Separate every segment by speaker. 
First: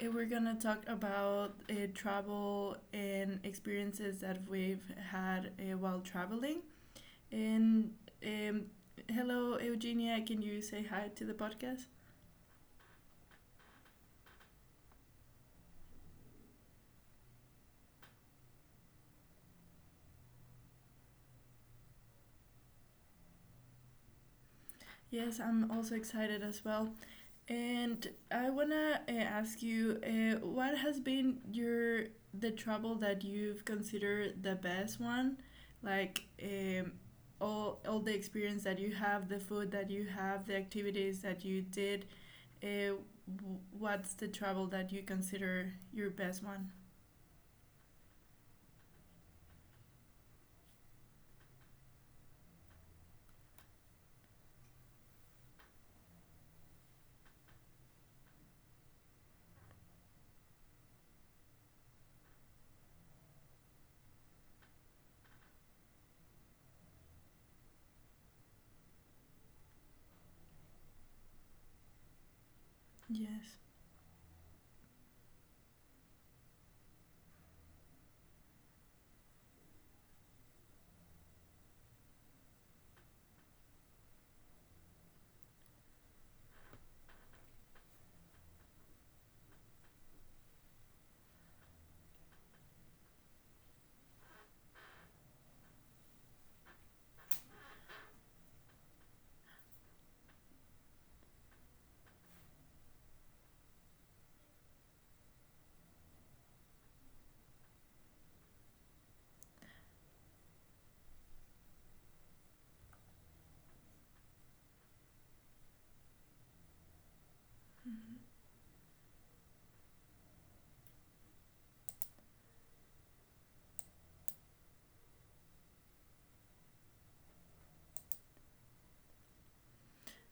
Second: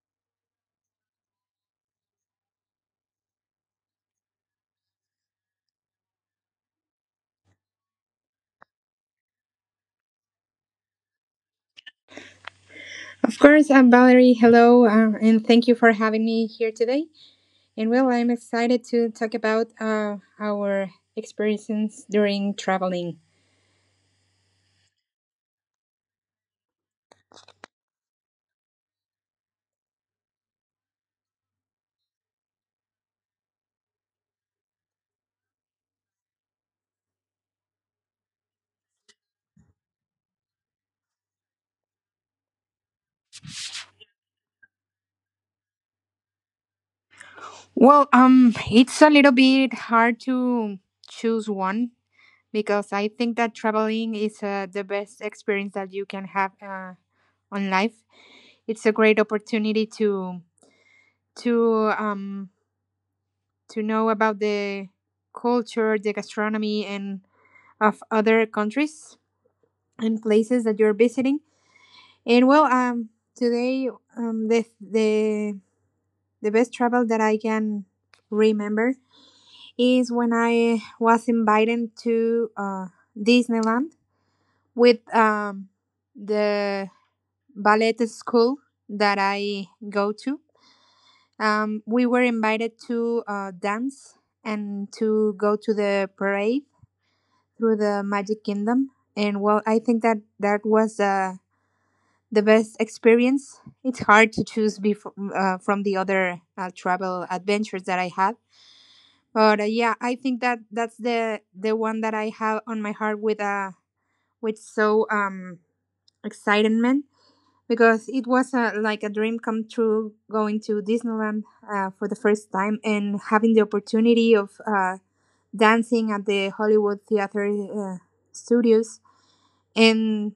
Speaker 1: And we're going to talk about travel and experiences that we've had while traveling. And um, Hello, Eugenia. Can you say hi to the podcast?
Speaker 2: Of course, I'm Valerie. Hello, and thank you for having me here today. And well, I'm excited to talk about our experiences during traveling.
Speaker 1: Yes, I'm also excited as well. And I wanna ask you, what has been your the travel that you've considered the best one? Like all the experience that you have, the food that you have, the activities that you did. Uh, what's the travel that you consider your best one?
Speaker 2: Well, it's a little bit hard to choose one because I think that traveling is the best experience that you can have on life. It's a great opportunity to um to know about the culture, the gastronomy, and of other countries and places that you're visiting. And well, um,
Speaker 1: Yes.
Speaker 2: today um, the the the best travel that I can remember is when I was invited to Disneyland with the ballet school that I go to. We were invited to dance and to go to the parade through the Magic Kingdom. And well, I think that that was the best experience. It's hard to choose before, from the other travel adventures that I had, but yeah, I think that that's the one that I have on my heart with so excitement because
Speaker 1: Mhm.
Speaker 2: it was like a dream come true, going to Disneyland for the first time and having the opportunity of dancing at the Hollywood Theater Studios and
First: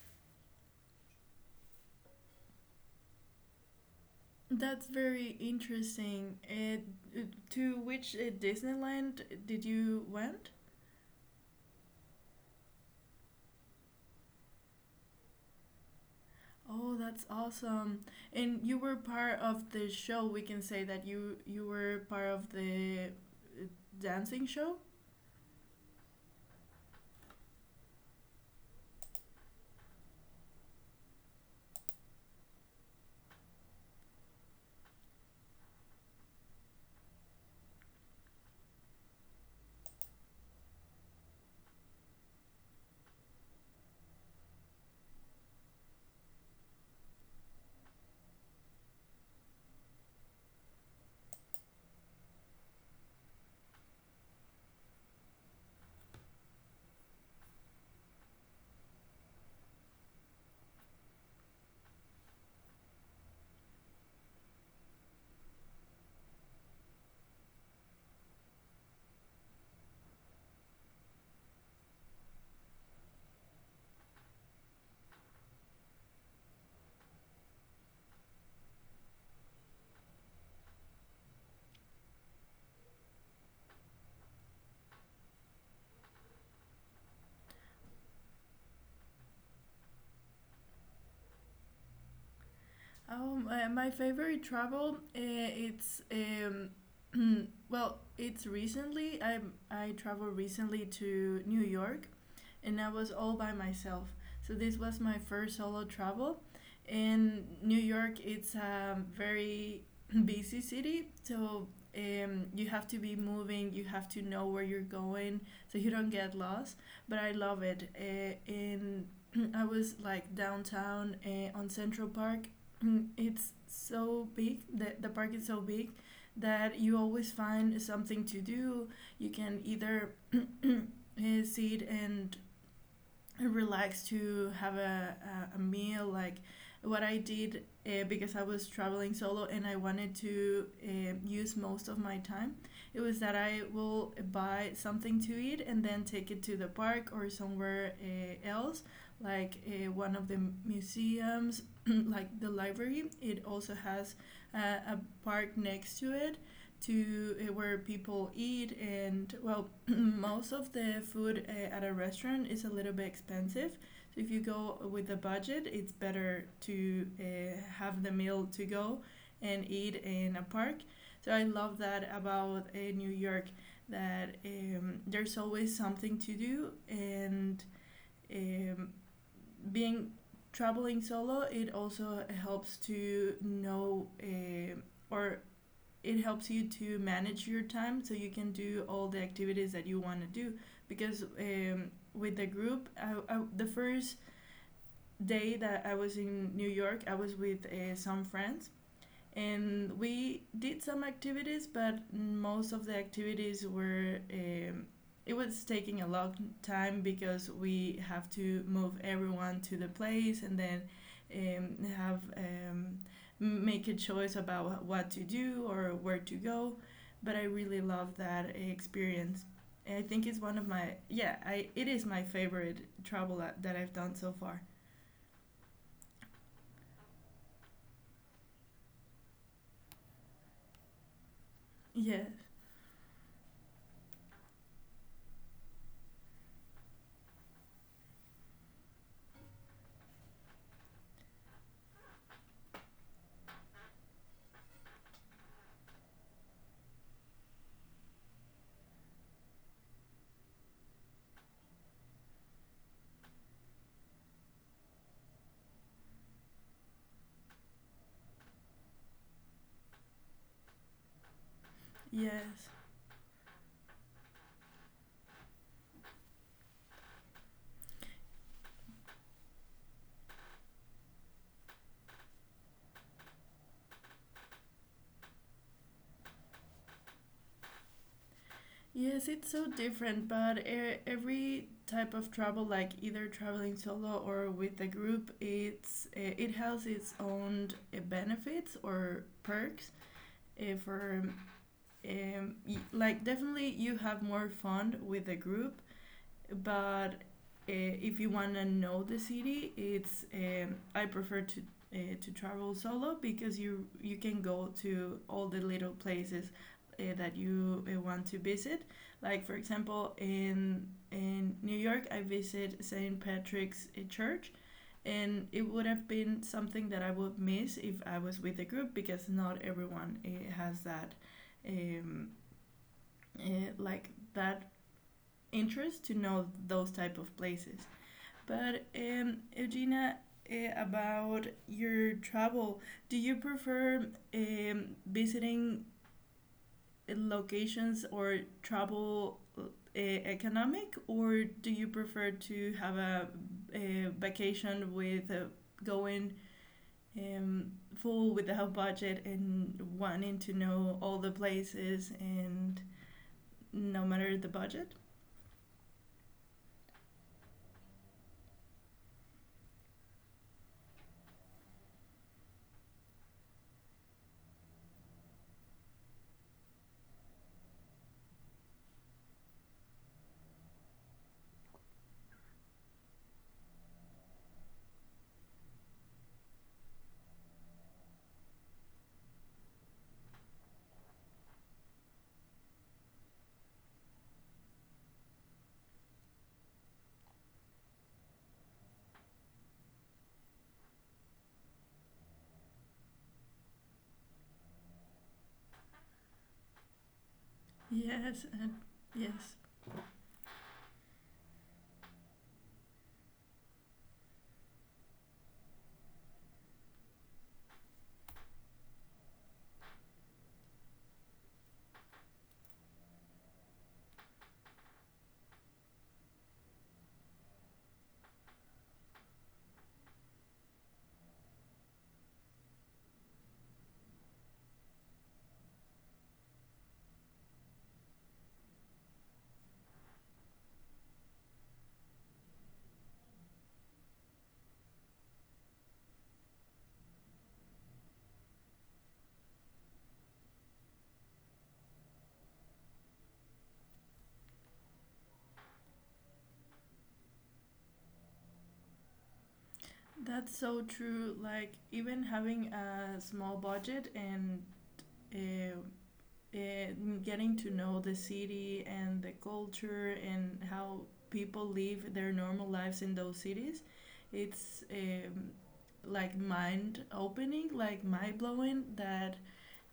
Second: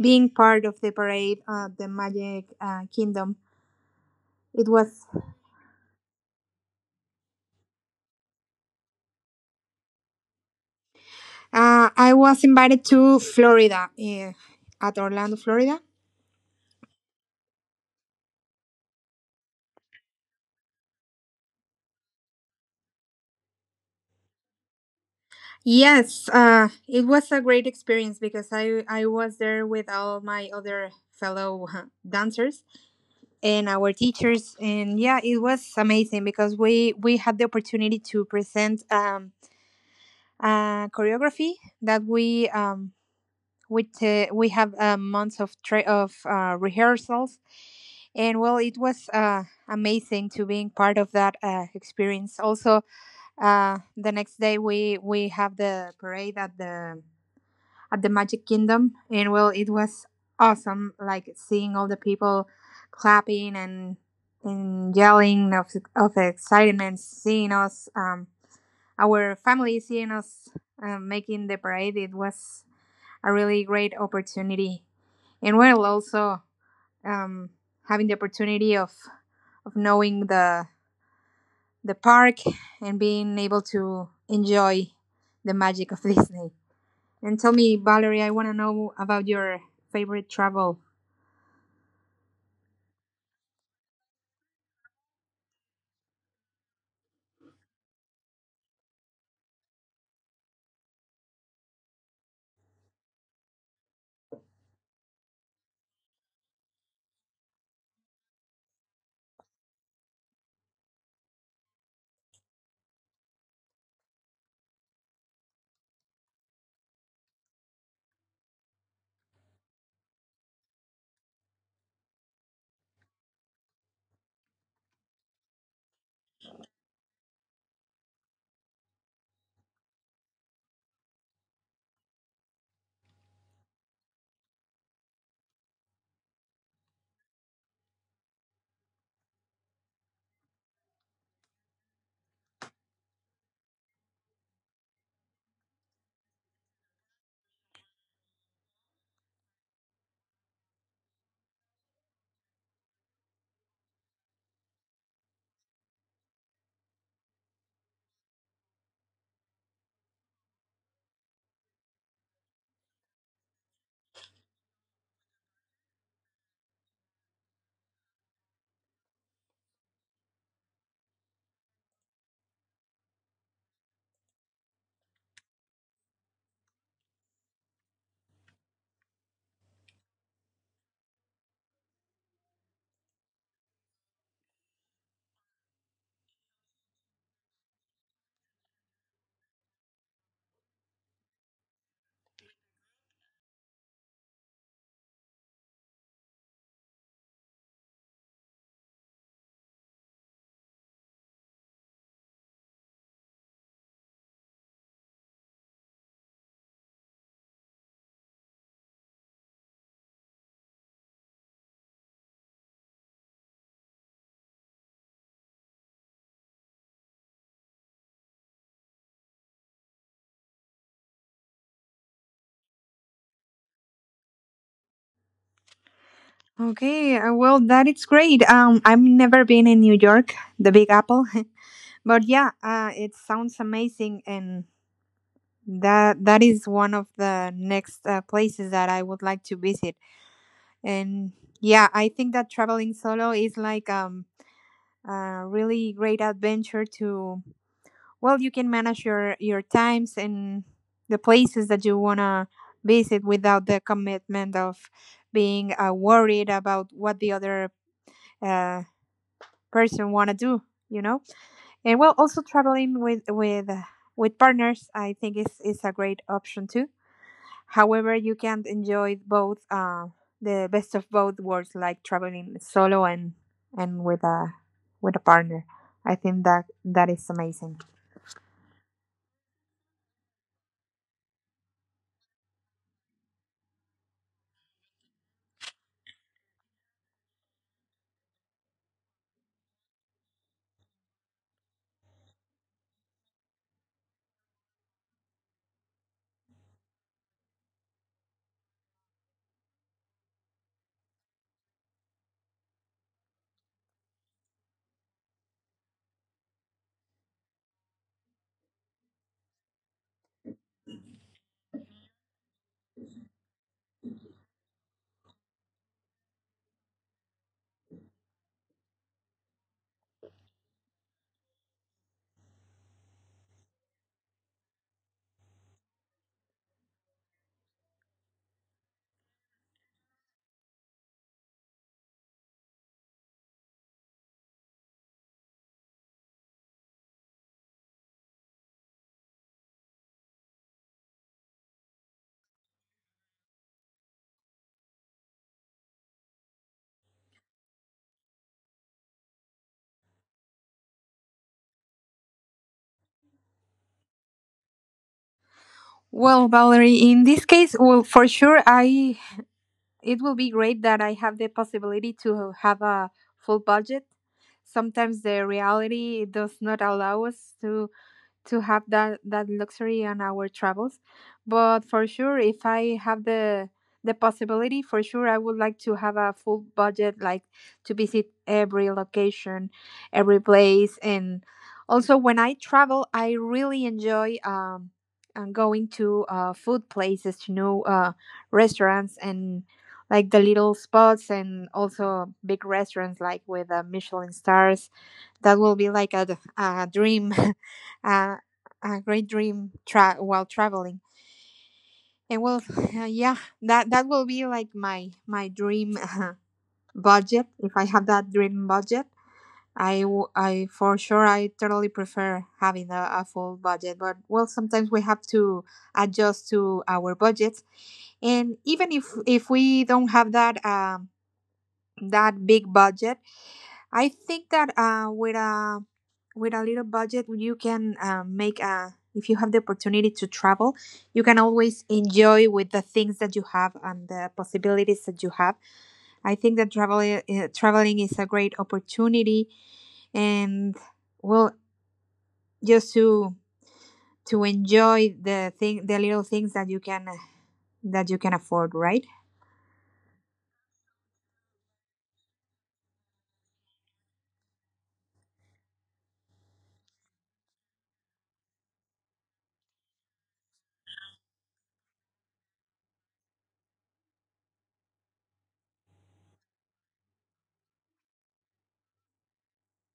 Speaker 2: being part of the parade of the Magic Kingdom. It
Speaker 1: That's
Speaker 2: was.
Speaker 1: very interesting. To which Disneyland did you went?
Speaker 2: I was invited to Florida, at Orlando, Florida.
Speaker 1: Oh, that's awesome. And you were part of the show. We can say that you were part of the uh, dancing show.
Speaker 2: Yes, it was a great experience because I was there with all my other fellow dancers and our teachers, and yeah, it was amazing because we had the opportunity to present a choreography that we have months of rehearsals, and well, it was amazing to being part of that experience. Also, the next day we have the parade at the Magic Kingdom, and well, it was awesome, like seeing all the people clapping and yelling of excitement, seeing us, our family seeing us making the parade. It was a really great opportunity, and well, also um, having the opportunity of knowing the park and being able to enjoy the magic of Disney. And tell me, Valerie, I want to know about your favorite travel.
Speaker 1: Oh, my favorite travel, it's well, it's recently. I traveled recently to New York, and I was all by myself. So this was my first solo travel. And New York, it's a very busy city, so you have to be moving, you have to know where you're going, so you don't get lost. But I love it. And I was like downtown on Central Park. It's so big, the park is so big that you always find something to do. You can either sit and relax to have a meal like what I did, because I was traveling solo and I wanted to use most of my time. It was that I will buy something to eat and then take it to the park or somewhere else, like one of the museums like the library. It also has a park next to it, to where people eat. And well, most of the food at a restaurant is a little bit expensive, so if you go with a budget it's better to have the meal to go and eat in a park. So I love that about New York, that there's always something to do. And um, being traveling solo, it also helps to know, or it helps you to manage your time so you can do all the activities that you want to do, because with the group, the first day that I was in New York I was with some friends, and we did some activities, but most of the activities were it was taking a long time because we have to move everyone to the place and then have make a choice about what to do or where to go. But I really love that experience. I think it's one of my yeah, it is my favorite travel that I've done so far.
Speaker 2: Okay, well, that is great. I've never been in New York, the Big Apple, but
Speaker 1: Yeah.
Speaker 2: yeah, it sounds amazing, and that that is one of the next places that I would like to visit. And yeah, I think that traveling solo is like really great adventure to, well, you can manage your times and the places that you want to visit without the commitment of being worried about what the other uh, person want to do, you know. And well, also
Speaker 1: Yes.
Speaker 2: traveling with partners, I think, is a great option too. However, you can enjoy both the best of both worlds, like traveling solo and with a partner. I think that that is amazing.
Speaker 1: Yes, it's so different, but every type of travel, like either traveling solo or with a group, it has its own, benefits or perks. eh, for like, definitely you have more fun with a group, but if you want to know the city, it's I prefer to travel solo, because you can go to all the little places that you want to visit. Like for example, in New York, I visit St. Patrick's Church, and it would have been something that I would miss if I was with a group, because not everyone has um, uh, that interest to know those type of places. But Eugenia, about your travel, do you prefer visiting locations, or travel economic, or do you prefer to have a vacation with going um, full with the whole budget and wanting to know all the places and no matter the budget?
Speaker 2: Well, Valerie, in this case, well, for sure, I, it will be great that I have the possibility to have a full budget. Sometimes the reality does not allow us to have that luxury on our travels, but for sure, if I have the possibility, for sure I would like to have a full budget, like to visit every location, every place. And also when I travel, I really enjoy and going to food places, to new restaurants and like the little spots and also big restaurants, like with Michelin stars. That will be like a dream, a,
Speaker 1: Yes, and
Speaker 2: a great
Speaker 1: yes.
Speaker 2: dream while traveling. And well, yeah, that that will be like my dream budget. If I have that dream budget, I, I, for sure, I totally prefer having a full budget, but well, sometimes we have to adjust to our budgets. And even if we don't have that that big budget, I think that with a little budget, you can make a, if you have the opportunity to travel, you can always enjoy with the things that you have and the possibilities that you have. I think that traveling is a great opportunity, and well, just to enjoy the thing the little things that you can, that you can afford, right?
Speaker 1: That's so true. Like, even having a small budget and uh, uh, getting to know the city and the culture and how people live their normal lives in those cities, it's like mind opening, like mind blowing that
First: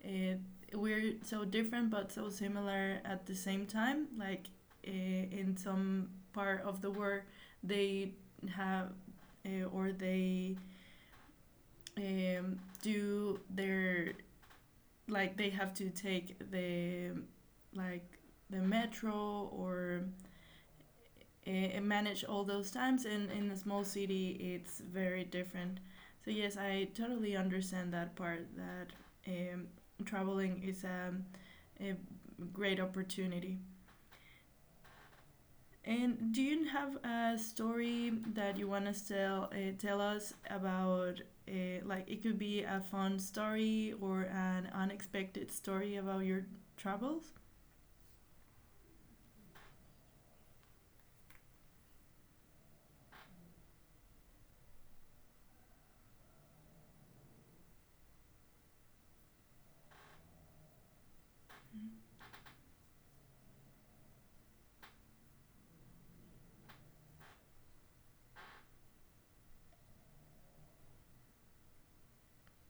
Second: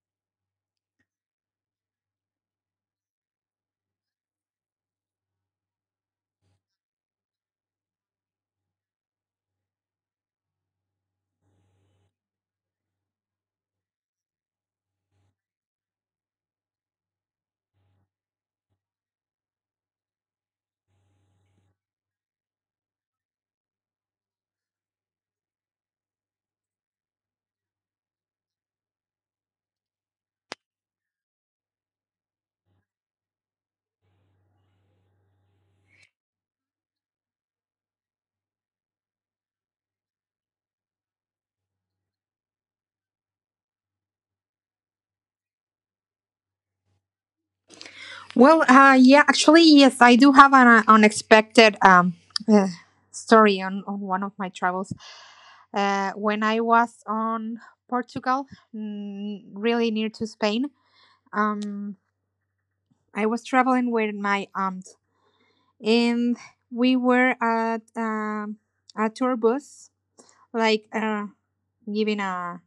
Speaker 1: uh, we're so different but so similar at the same time. Like in some part of the world, they have or they do their like they have to take like the metro, or manage all those times, and in a small city it's very different. So yes, I totally understand that part, that um, traveling is a great opportunity. And do you have a story that you want to tell us about? Like, it could be a fun story or an unexpected story about your travels.
Speaker 2: Well, yeah, actually, yes, I do have an unexpected uh, story on one of my travels. When I was on Portugal, mm, really near to Spain, um, I was traveling with my aunt, and we were at a tour bus, like giving a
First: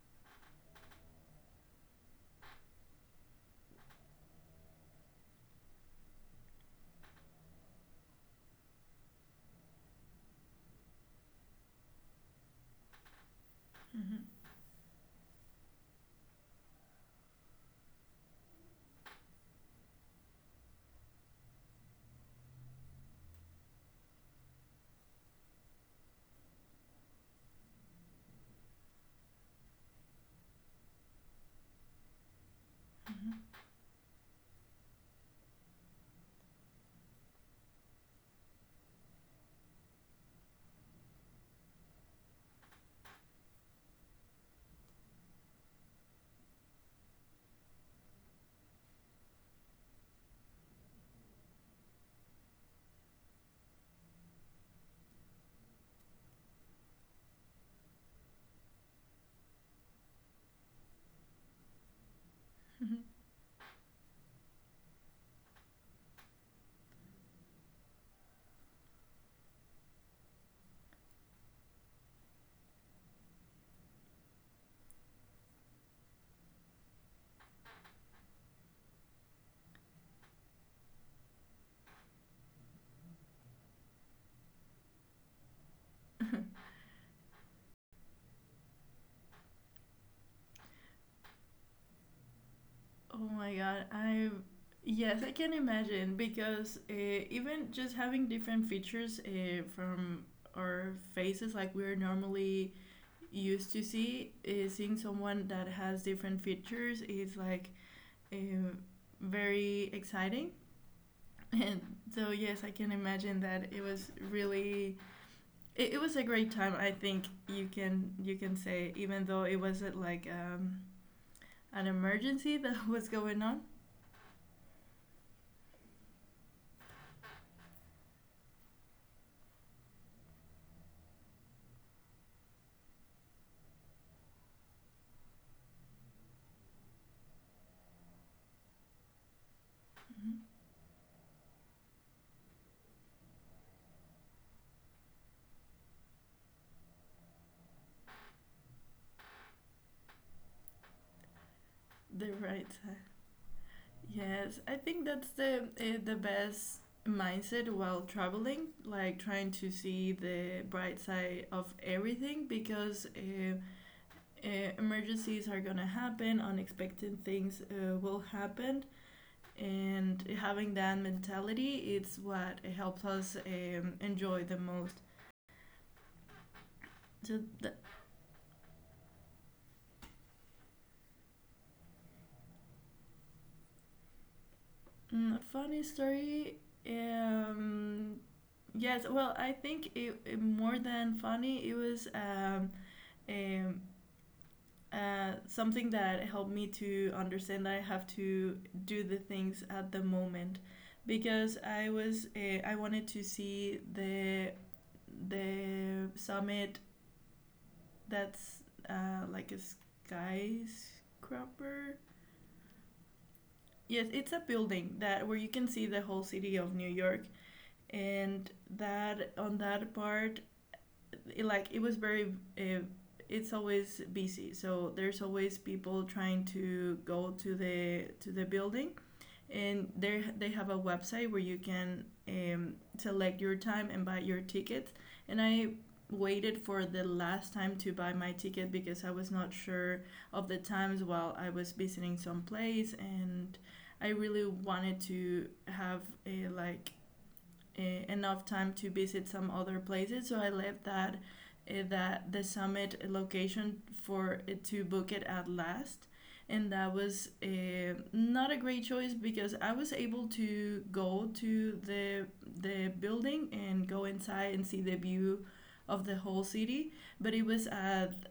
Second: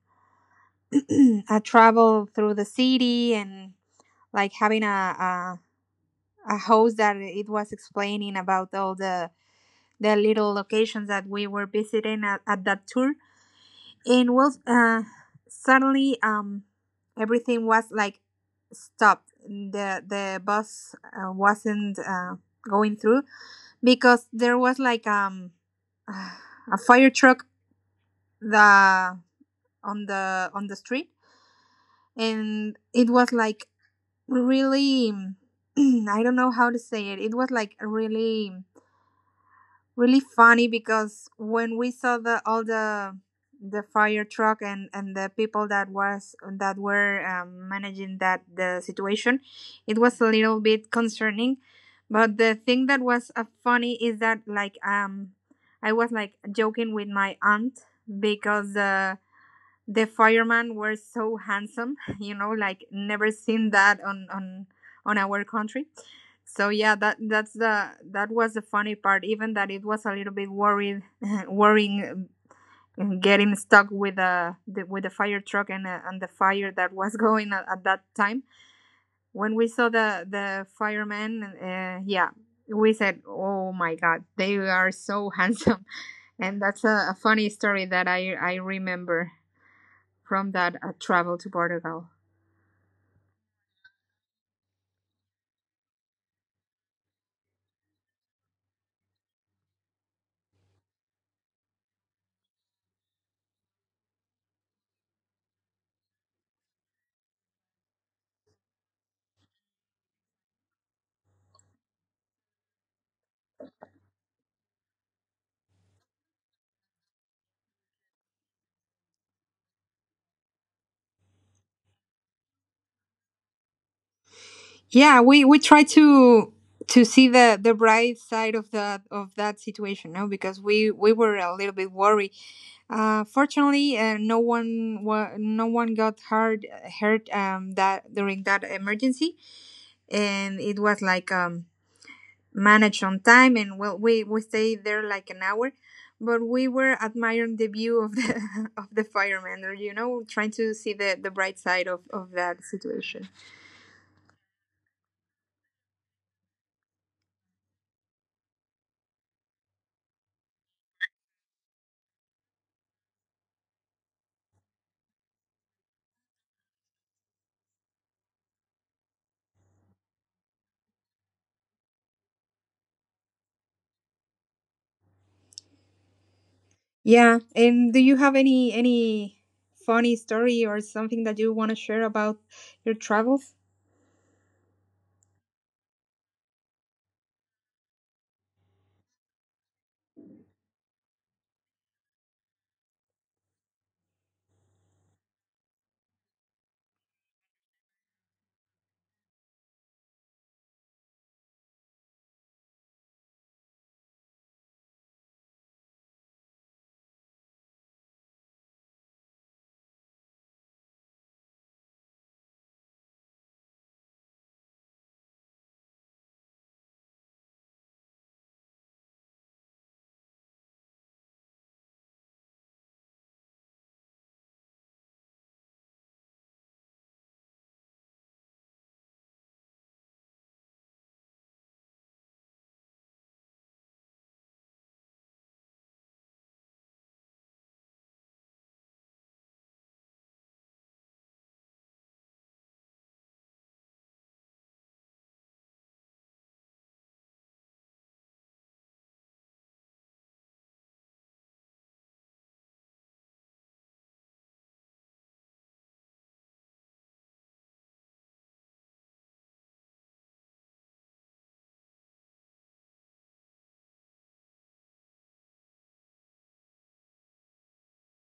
Speaker 2: a travel through the city and like having a host that it was explaining about all the little locations that we were visiting at that tour.
Speaker 1: Mm-hmm.
Speaker 2: And well, suddenly, everything was like stopped. The bus wasn't going through because there was like a fire truck, the on the on the street, and it was
Speaker 1: Mm-hmm.
Speaker 2: like really I don't know how to say it. It was like really really funny, because when we saw the all the fire truck and the people that was that were managing that the situation, it was a little bit concerning. But the thing that was funny is that, like, I was like joking with my aunt because the firemen were so handsome, you know, like
Speaker 1: Mm-hmm.
Speaker 2: never seen that on our country. So yeah, that that's the, that was the funny part. Even that it was a little bit worried, worrying, getting stuck with with the fire truck and the fire that was going at that time. When we saw the firemen, yeah, we said, oh my god, they are so handsome. And that's a funny story that I remember from that travel to Portugal.
Speaker 1: Oh my god! I yes, I can imagine, because even just having different features from our faces, like, we're normally used to seeing someone that has different features is like um, very exciting. And so, yes, I can imagine that it was really. It was a great time, I think, you can say, even though it wasn't like an emergency that was going on.
Speaker 2: Yeah, we try to see the bright side of that situation, no, because we were a little bit worried. Uh, fortunately, no one no one got hurt, that during that emergency.
Speaker 1: Mhm.
Speaker 2: And it was like managed on time, and well, we stayed there like an hour, but we were admiring the view of the of the firemen, or you know, trying to see the bright side of
Speaker 1: They're
Speaker 2: that
Speaker 1: right.
Speaker 2: situation.
Speaker 1: Yes, I think that's the best mindset while traveling, like trying to see the bright side of everything, because emergencies are gonna happen, unexpected things will happen, and having that mentality, it's what helps us enjoy the most. so
Speaker 2: Yeah,
Speaker 1: the
Speaker 2: and do you have any funny story or something that you want to share about your travels?
Speaker 1: funny story. um, yes, well, I think it more than funny. It was um, something that helped me to understand that I have to do the things at the moment, because I was I wanted to see the summit. That's like a skyscraper. Yes, it's a building that, where you can see the whole city of New York. And that on that part, it was very. It's always busy, so there's always people trying to go to the building, and there they have a website where you can select your time and buy your ticket. And I waited for the last time to buy my ticket, because I was not sure of the times while I was visiting some place, and I really wanted to have a like uh, enough time to visit some other places, so I left that that the summit location for to book it at last. And that was not a great choice, because I was able to go to the building and go inside and see the view of the whole city, but it was at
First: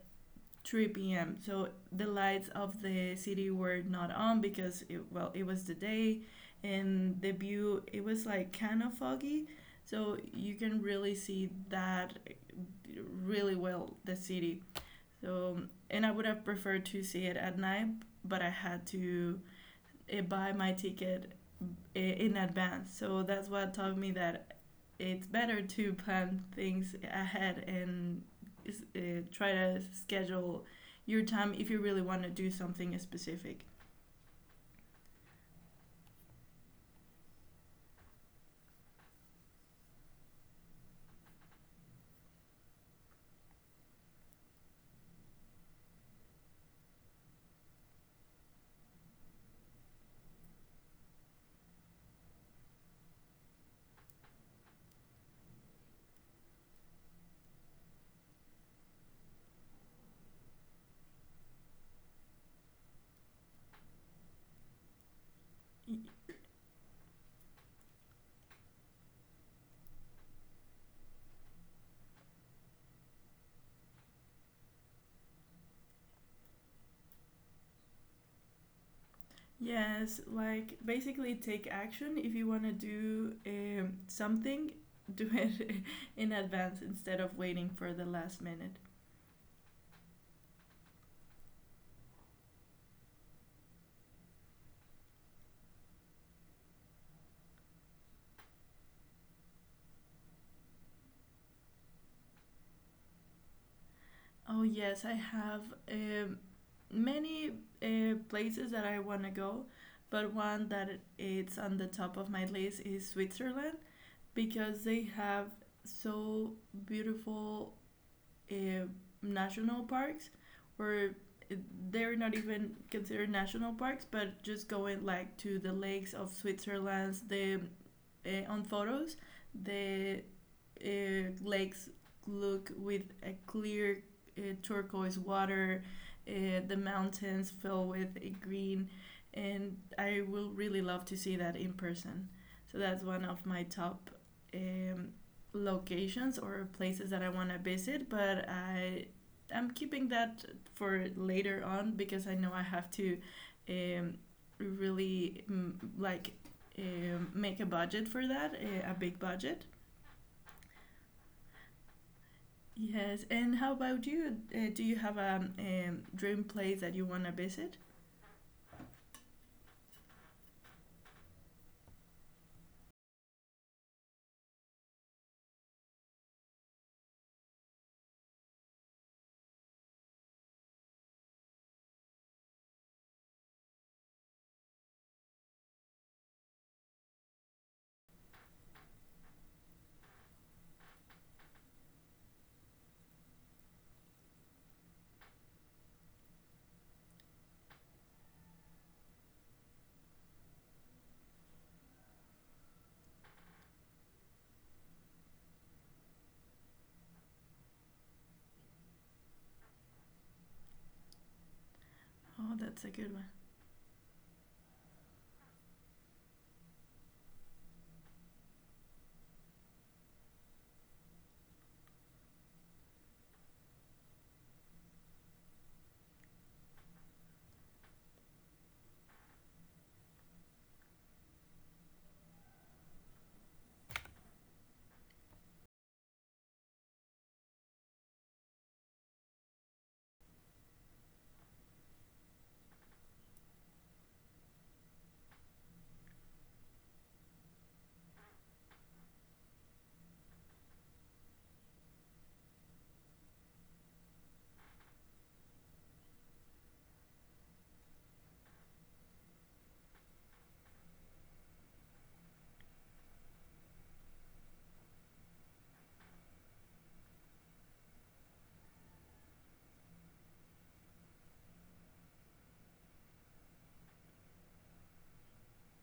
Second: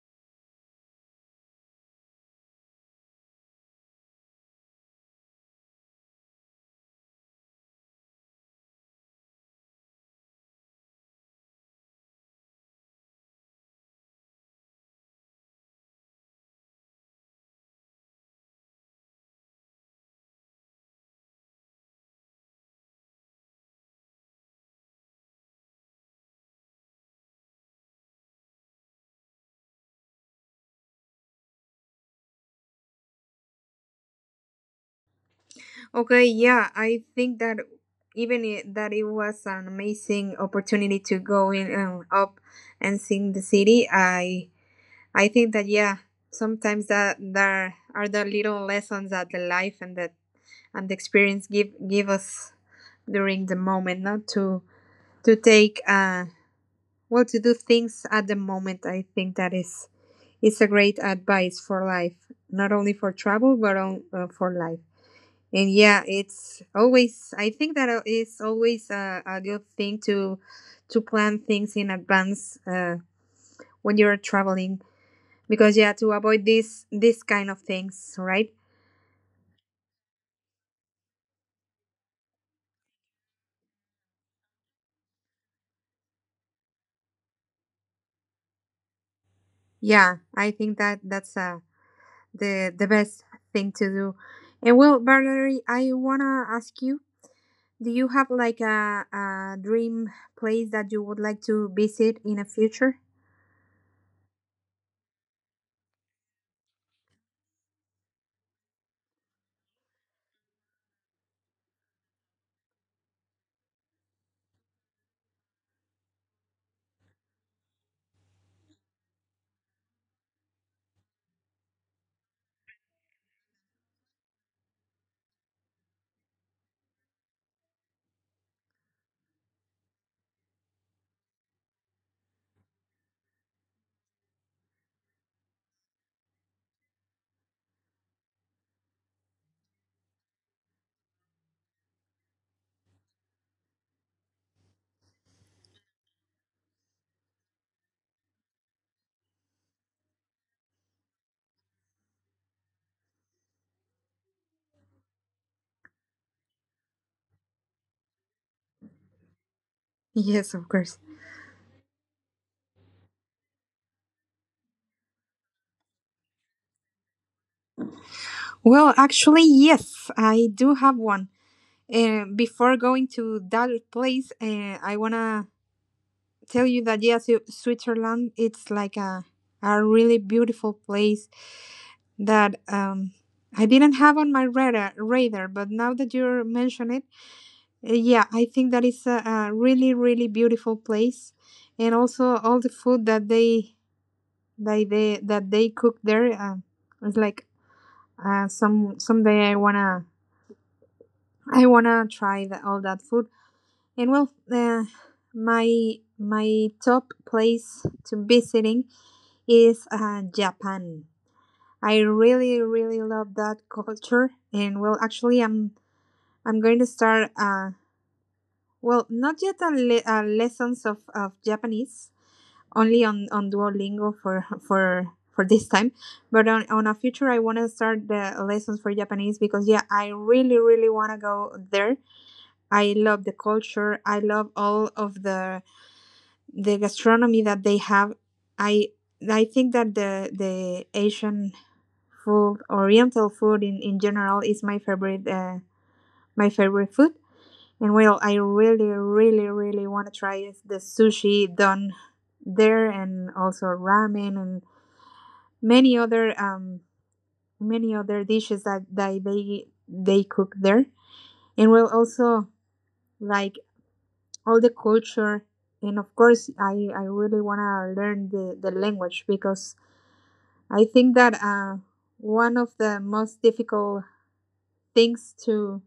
Speaker 1: 3 p.m. So the lights of the city were not on, because well, it was the day, and the view, it was like kind of foggy, so you can really see that really well the city. So, and I would have preferred to see it at night, but I had to buy my ticket in advance. So that's what taught me that it's better to plan things ahead and try to schedule your time if you really want to do something specific.
Speaker 2: Okay, yeah, I think that, even it, that it was an amazing opportunity to go in and up and see the city. I think that yeah, sometimes that there are the little lessons that the life and the experience give us during the moment, not to to take well, to do things at the moment. I think that is a great advice for life, not only for travel, but on, for life. And yeah, it's always, I think that it's always a good thing to plan things in advance when you're traveling, because yeah, to avoid this this kind of things, right?
Speaker 1: Yes, like, basically take action. If you want to do something, do it in advance instead of waiting for the last minute.
Speaker 2: Yeah, I think that that's the best thing to do. And well, Valerie, I wanna ask you, do you have like a dream place that you would like to visit in the future?
Speaker 1: Oh yes, I have um, many places that I want to go, but one that it's on the top of my list is Switzerland, because they have so beautiful uh, national parks. Where they're not even considered national parks, but just going like to the lakes of Switzerland, the on photos, the lakes look with a clear turquoise water, the mountains fill with a green, and I will really love to see that in person. So that's one of my top um, locations or places that I want to visit, but I'm keeping that for later on, because I know I have to um, really, like, make a budget for that, a big budget.
Speaker 2: Yes, of course.
Speaker 1: Yes, and how about you? Do you have a dream place that you want to visit?
Speaker 2: Well, actually, yes, I do have one. Before going to that place, I wanna tell you that yes, Switzerland it's like a really beautiful place that I didn't have on my radar, but now that you mention it, yeah, I think that is a really, really beautiful place, and also all the food that they that they that they cook there is like some someday I wanna, I wanna try the, all that food. And well, my my top place to visiting is Japan. I
Speaker 1: Oh,
Speaker 2: really,
Speaker 1: that's a
Speaker 2: really
Speaker 1: good one.
Speaker 2: love that culture, and well, actually, I'm going to start. Well, not yet a lessons of Japanese, only on Duolingo for for this time, but on a future, I want to start the lessons for Japanese, because yeah, I really really want to go there. I love the culture. I love all of the gastronomy that they have. I I think that the Asian food, Oriental food in general, is my favorite, my favorite food. And well, I really really really want to try is the sushi done there, and also ramen and many other um many other dishes that they cook there. And well, also like all the culture. And of course, I really want to learn the language because I think that one of the most difficult things to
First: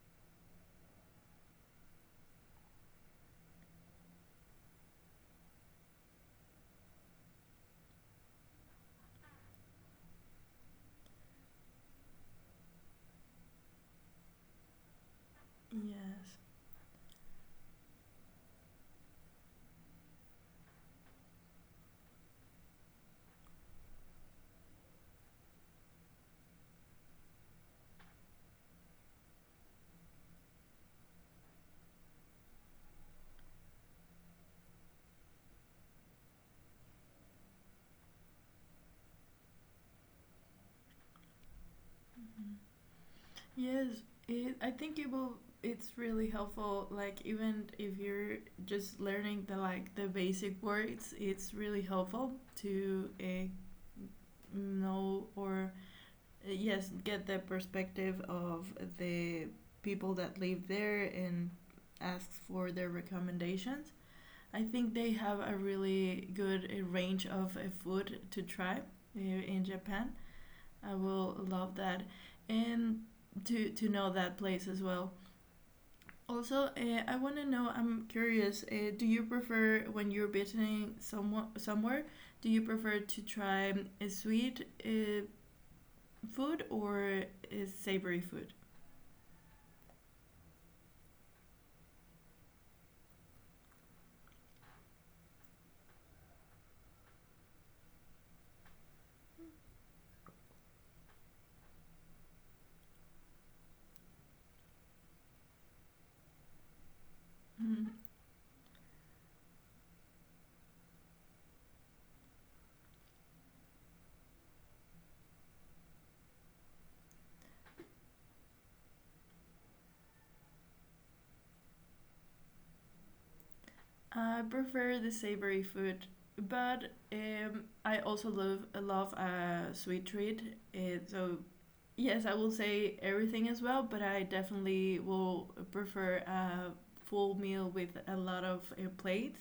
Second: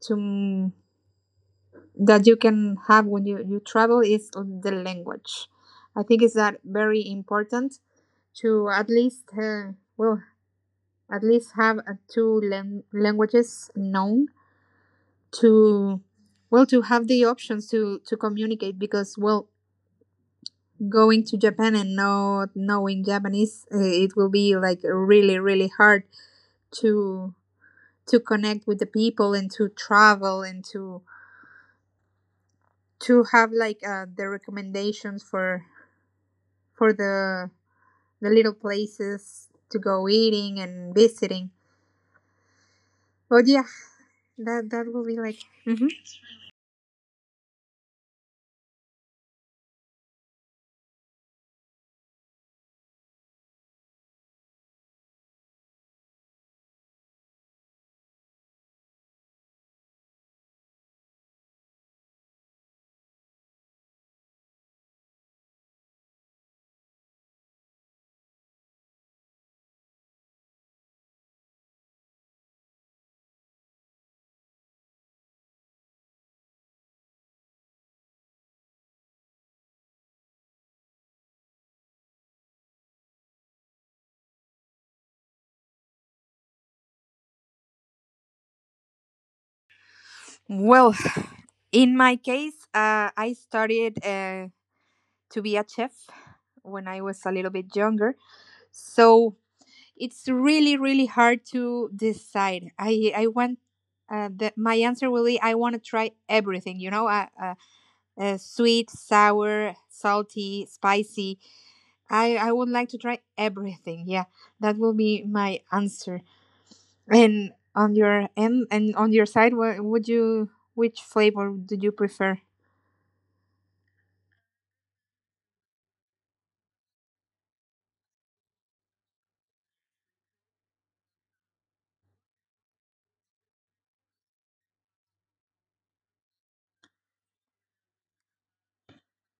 Speaker 2: to m- that you can have when you travel is the language. I think is that very important to at least well, at least have two languages known to
Speaker 1: Yes.
Speaker 2: well, to have the options to communicate because, well, going to Japan and not knowing Japanese, it will be like really really hard to connect with the people, and to travel, and to have like the recommendations for for the the little places to go eating and visiting.
Speaker 1: Mhm.
Speaker 2: But yeah,
Speaker 1: Yes, I
Speaker 2: that
Speaker 1: think
Speaker 2: will
Speaker 1: it
Speaker 2: be
Speaker 1: will.
Speaker 2: like. Mhm.
Speaker 1: It's really helpful. Like even if you're just learning the basic words, it's really helpful to know, or yes, get the perspective of the people that live there and ask for their recommendations. I think they have a really good range of food to try in Japan. I will love that, and to know that place as well. Also, I want to know, I'm curious, do you prefer, when you're visiting someone somewhere, do you prefer to try a sweet food, or a savory food?
Speaker 2: Well, in my case, I studied to be a chef when I was a little bit younger. So it's really, really hard to decide. I want my answer will be I want to try everything, you know, uh, uh,
Speaker 1: Mm.
Speaker 2: uh, sweet, sour, salty, spicy. I would like to try everything. Yeah, that will be my answer. And on your end and on your side, which flavor did you prefer?
Speaker 1: I prefer the savory food, but I also love a sweet treat. So yes, I will say everything as well, but I definitely will prefer a full meal with a lot of plates,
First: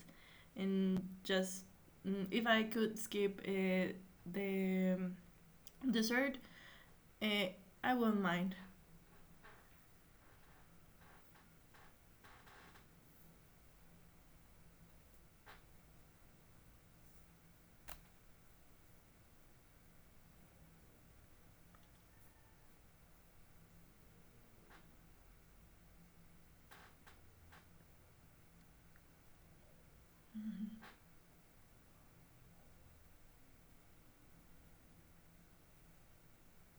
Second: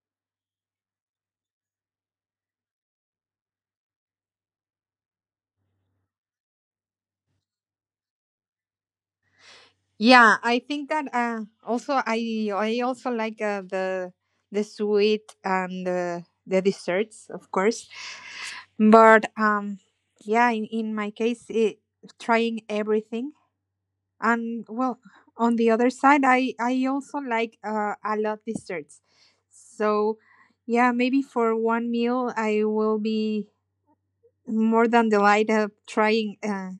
Speaker 1: and just, if I could skip the dessert, uh, I won't mind.
Speaker 2: Yeah, I think that also I also like the sweet and the desserts, of course. But yeah, in my case, trying everything. And well, on the other side, I also like a lot desserts. So yeah, maybe for one meal, I will be more than delighted trying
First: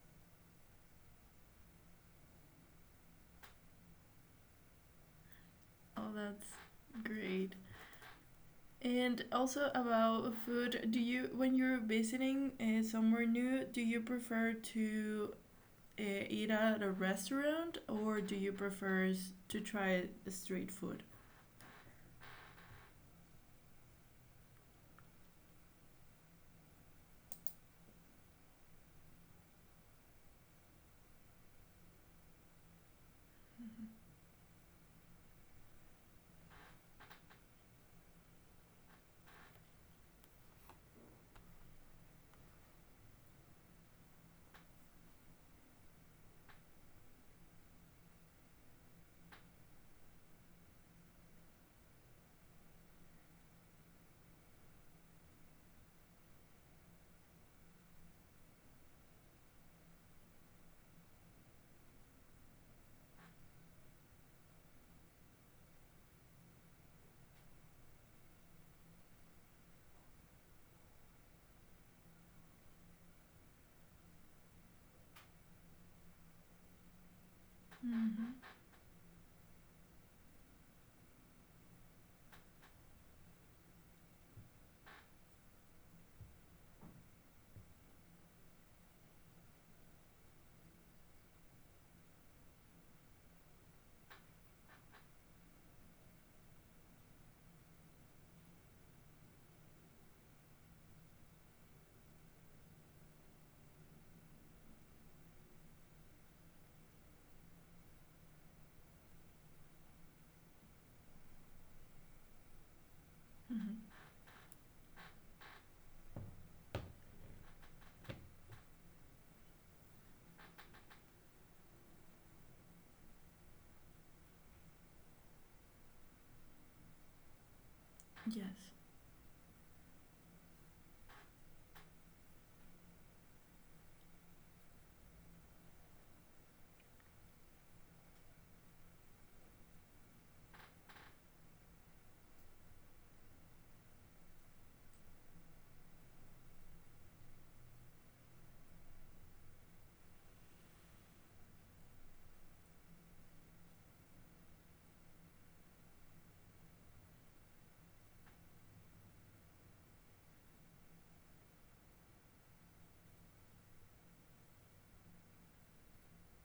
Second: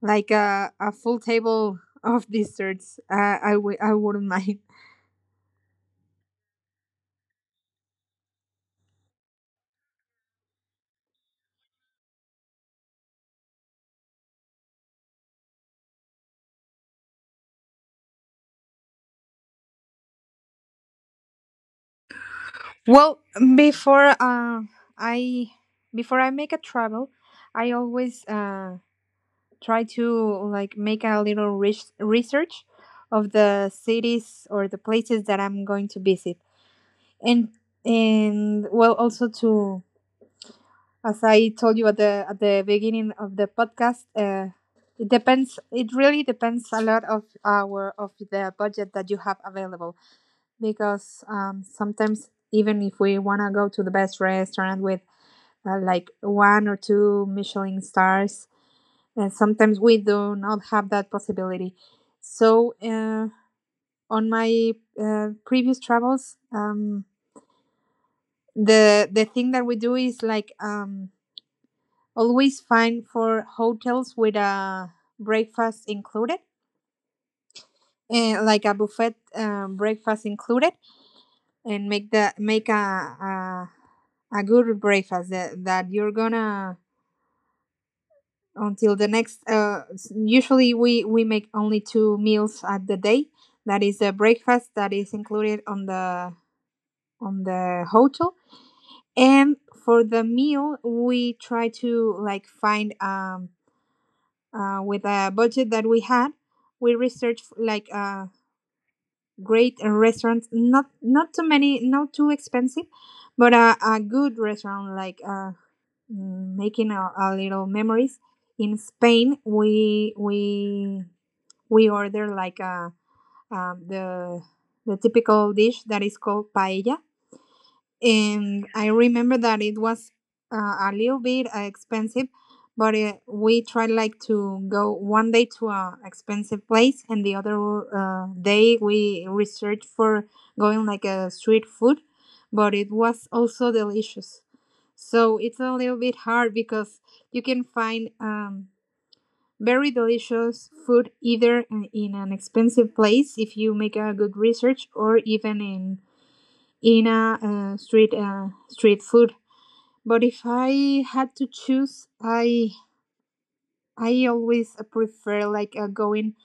Speaker 2: like a full table of desserts. I wouldn't mind.
Speaker 1: Oh, that's great. And also about food, do you when you're visiting somewhere new, do you prefer to uh, eat at a restaurant, or do you prefer to try street food?
Speaker 2: Well, before uh, I before I make a travel, I always try to like make a little research of the
Speaker 1: Mm-hmm.
Speaker 2: cities or the places that I'm going to visit, and well, also to as I told you at the beginning of the podcast, it depends. It really depends a lot of the budget that you have available because sometimes even if we want to go to the best restaurant with, like, one or two Michelin stars. And sometimes we do not have that possibility. So on my previous travels, the thing that we do is like, always find for hotels with a breakfast included,
Speaker 1: Mm-hmm.
Speaker 2: and like a buffet, breakfast included, and make the make a good breakfast that you're gonna until the next, usually we make only two meals at the day, that is the breakfast that is included on the hotel. And for the meal we try to like find with a budget that we had. We research like great restaurants, not too many, not too expensive, but
Speaker 1: Mm-hmm.
Speaker 2: a good restaurant like making a little memories. In Spain, we order like a um, the the typical dish that is called paella, and
Speaker 1: Yes.
Speaker 2: I remember that it was a little bit expensive. But we tried like to go one day to a expensive place, and the other day we researched for going like a street food, but it was also delicious. So it's a little bit hard because you can find, very delicious food either in an expensive place if you make a good research, or even in a street food. But if I had to choose, I always prefer like going,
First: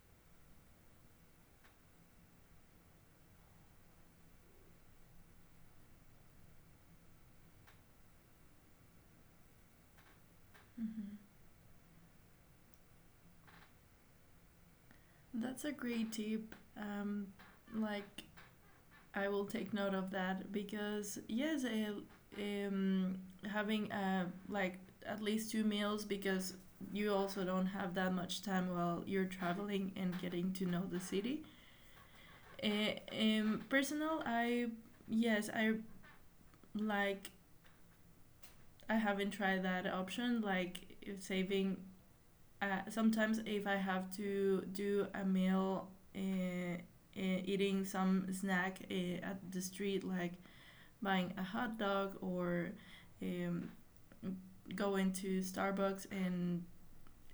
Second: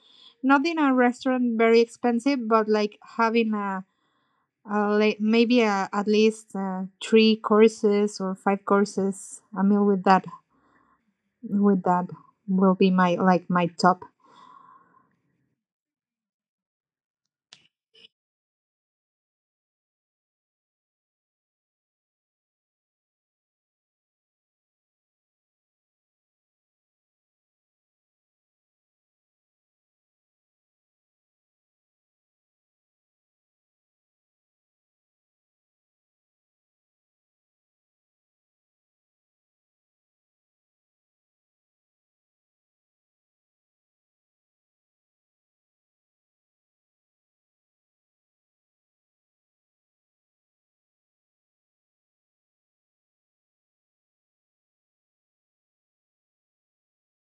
Speaker 2: not in a restaurant very expensive, but like having maybe at least three courses or five courses. A meal with that
Speaker 1: Mm-hmm.
Speaker 2: with that will be my top.
Speaker 1: That's a great tip. Like, I will take note of that, because yes, um, having like at least two meals, because you also don't have that much time while you're traveling and getting to know the city. Uh, Personal, I yes, like I haven't tried that option, like, saving. Sometimes if I have to do a meal, Uh, eating some snack at the street, like buying a hot dog, or um, going to Starbucks and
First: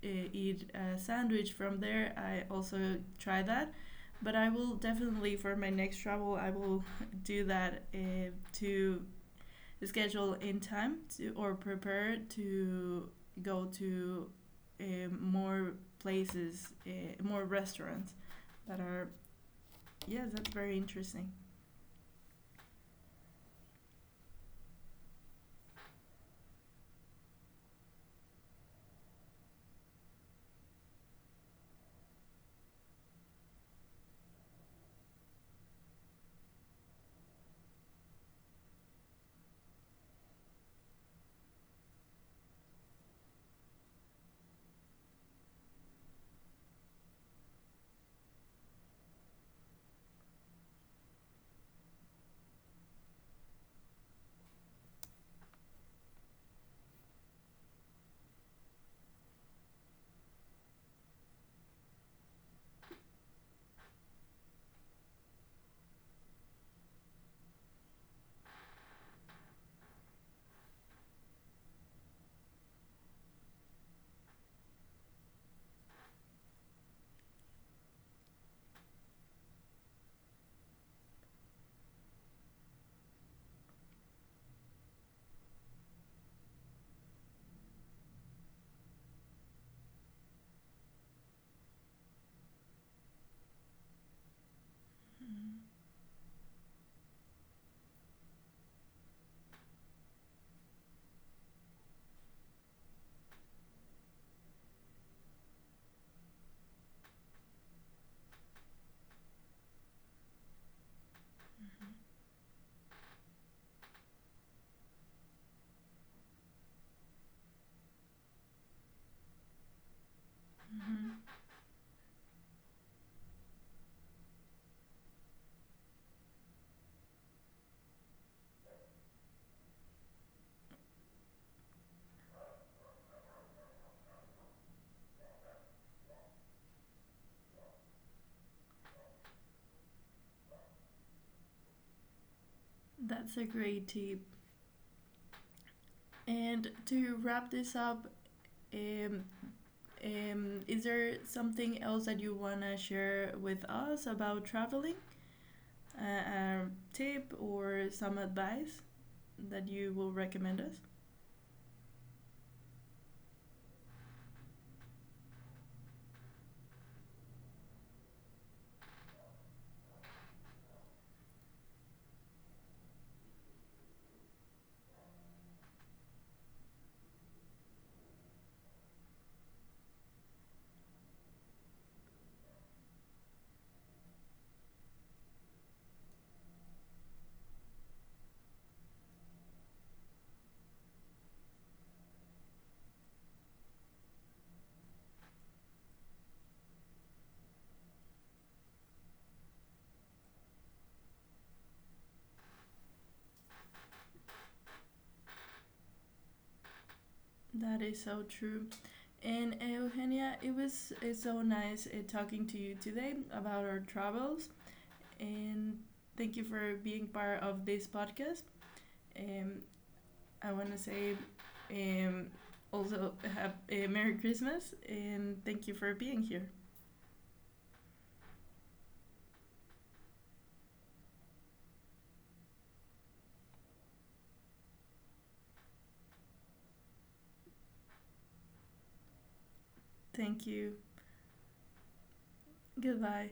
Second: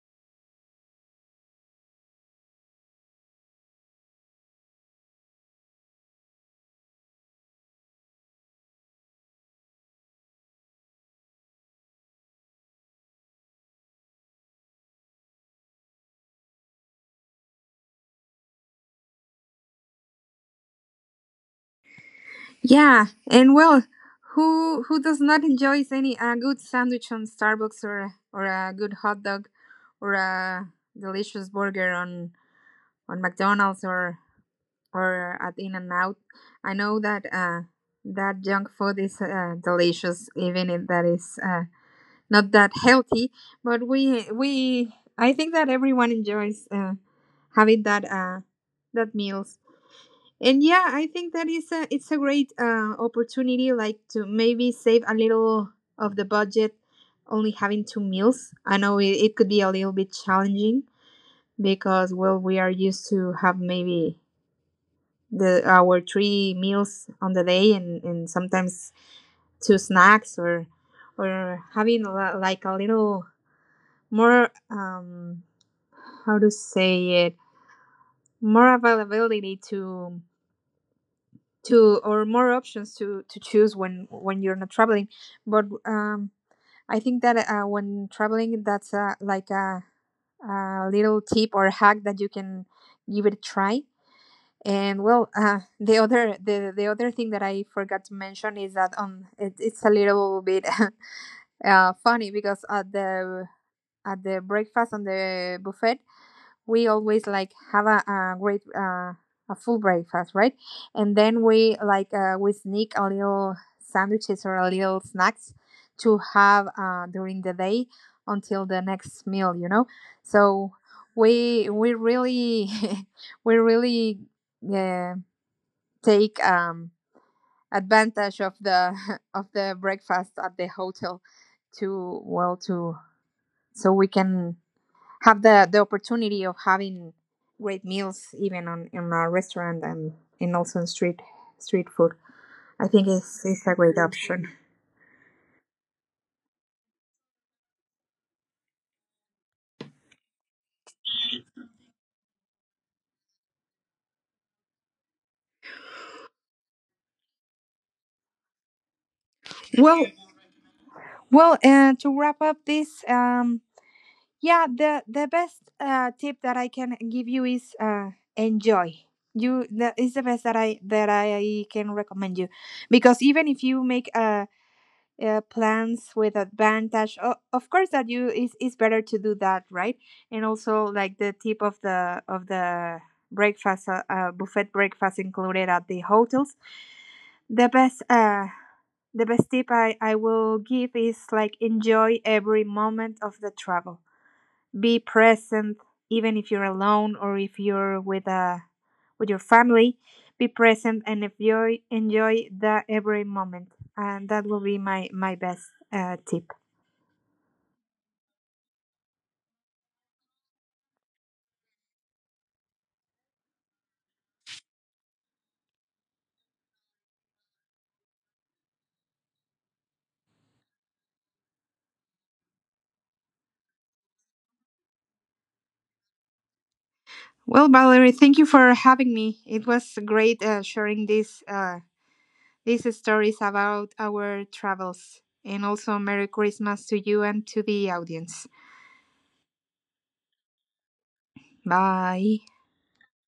Speaker 1: eat a sandwich from there. I also try that, but I will definitely, for my next travel, I will do that to schedule in time or prepare to go to uh, more places, more restaurants that are yeah, that's very interesting.
Speaker 2: Yeah, and well, who does not enjoy any a good sandwich on Starbucks, or a good hot dog, or a delicious burger on McDonald's, or at In and Out? I know that that junk food is delicious, even if that is not that healthy. But we I think that everyone enjoys having that that meals. And yeah, I think that is a it's a great opportunity, like to maybe save a little of the budget only having two meals. I know it could be a little bit challenging because, well, we are used to have maybe the our three meals on the day, and sometimes two snacks, or having like a little more, how to say it, more availability to or more options to choose when you're not traveling. But I think that when traveling, that's like a little tip or hack that you can give it a try. And well, the other thing that I forgot to mention is that, it's a little bit funny because at the breakfast on the buffet, we always like have a full breakfast, right? And then we sneak a little sandwiches or a little snacks to have, during the day, until the next meal. So
Speaker 1: Mm-hmm.
Speaker 2: we really we really uh, take advantage of the of the breakfast at the hotel, to well to so we can have the opportunity of having great meals, even on in a restaurant, and also in street food. I think
Speaker 1: That's
Speaker 2: it's
Speaker 1: a
Speaker 2: it's a
Speaker 1: great
Speaker 2: great
Speaker 1: tip.
Speaker 2: option.
Speaker 1: And to wrap this up, um, is there something else that you want to share with us about traveling? A tip or some advice that you
Speaker 2: Well,
Speaker 1: will recommend us?
Speaker 2: to wrap up this, yeah, the best tip that I can give you is, enjoy. You That is the best that I can recommend you, because even if you make a plans with advantage, of course, that you is it's better to do that, right? And also like the tip of the breakfast, buffet breakfast included at the hotels, the best uh the best tip I will give is like, enjoy every moment of the travel. Be present, even if you're alone or if you're with your family. Be present and enjoy, the every moment. And that will be my best tip.
Speaker 1: That is so true. And Eugenia, it's so nice talking to you today about our travels. And thank you for being part of this podcast. Um, I want to say, um, also have a Merry Christmas, and thank you for being here.
Speaker 2: Well, Valerie, thank you for having me. It was great sharing these stories about our travels, and also Merry Christmas to you and to the audience.
Speaker 1: Thank you.
Speaker 2: Bye.
Speaker 1: Goodbye.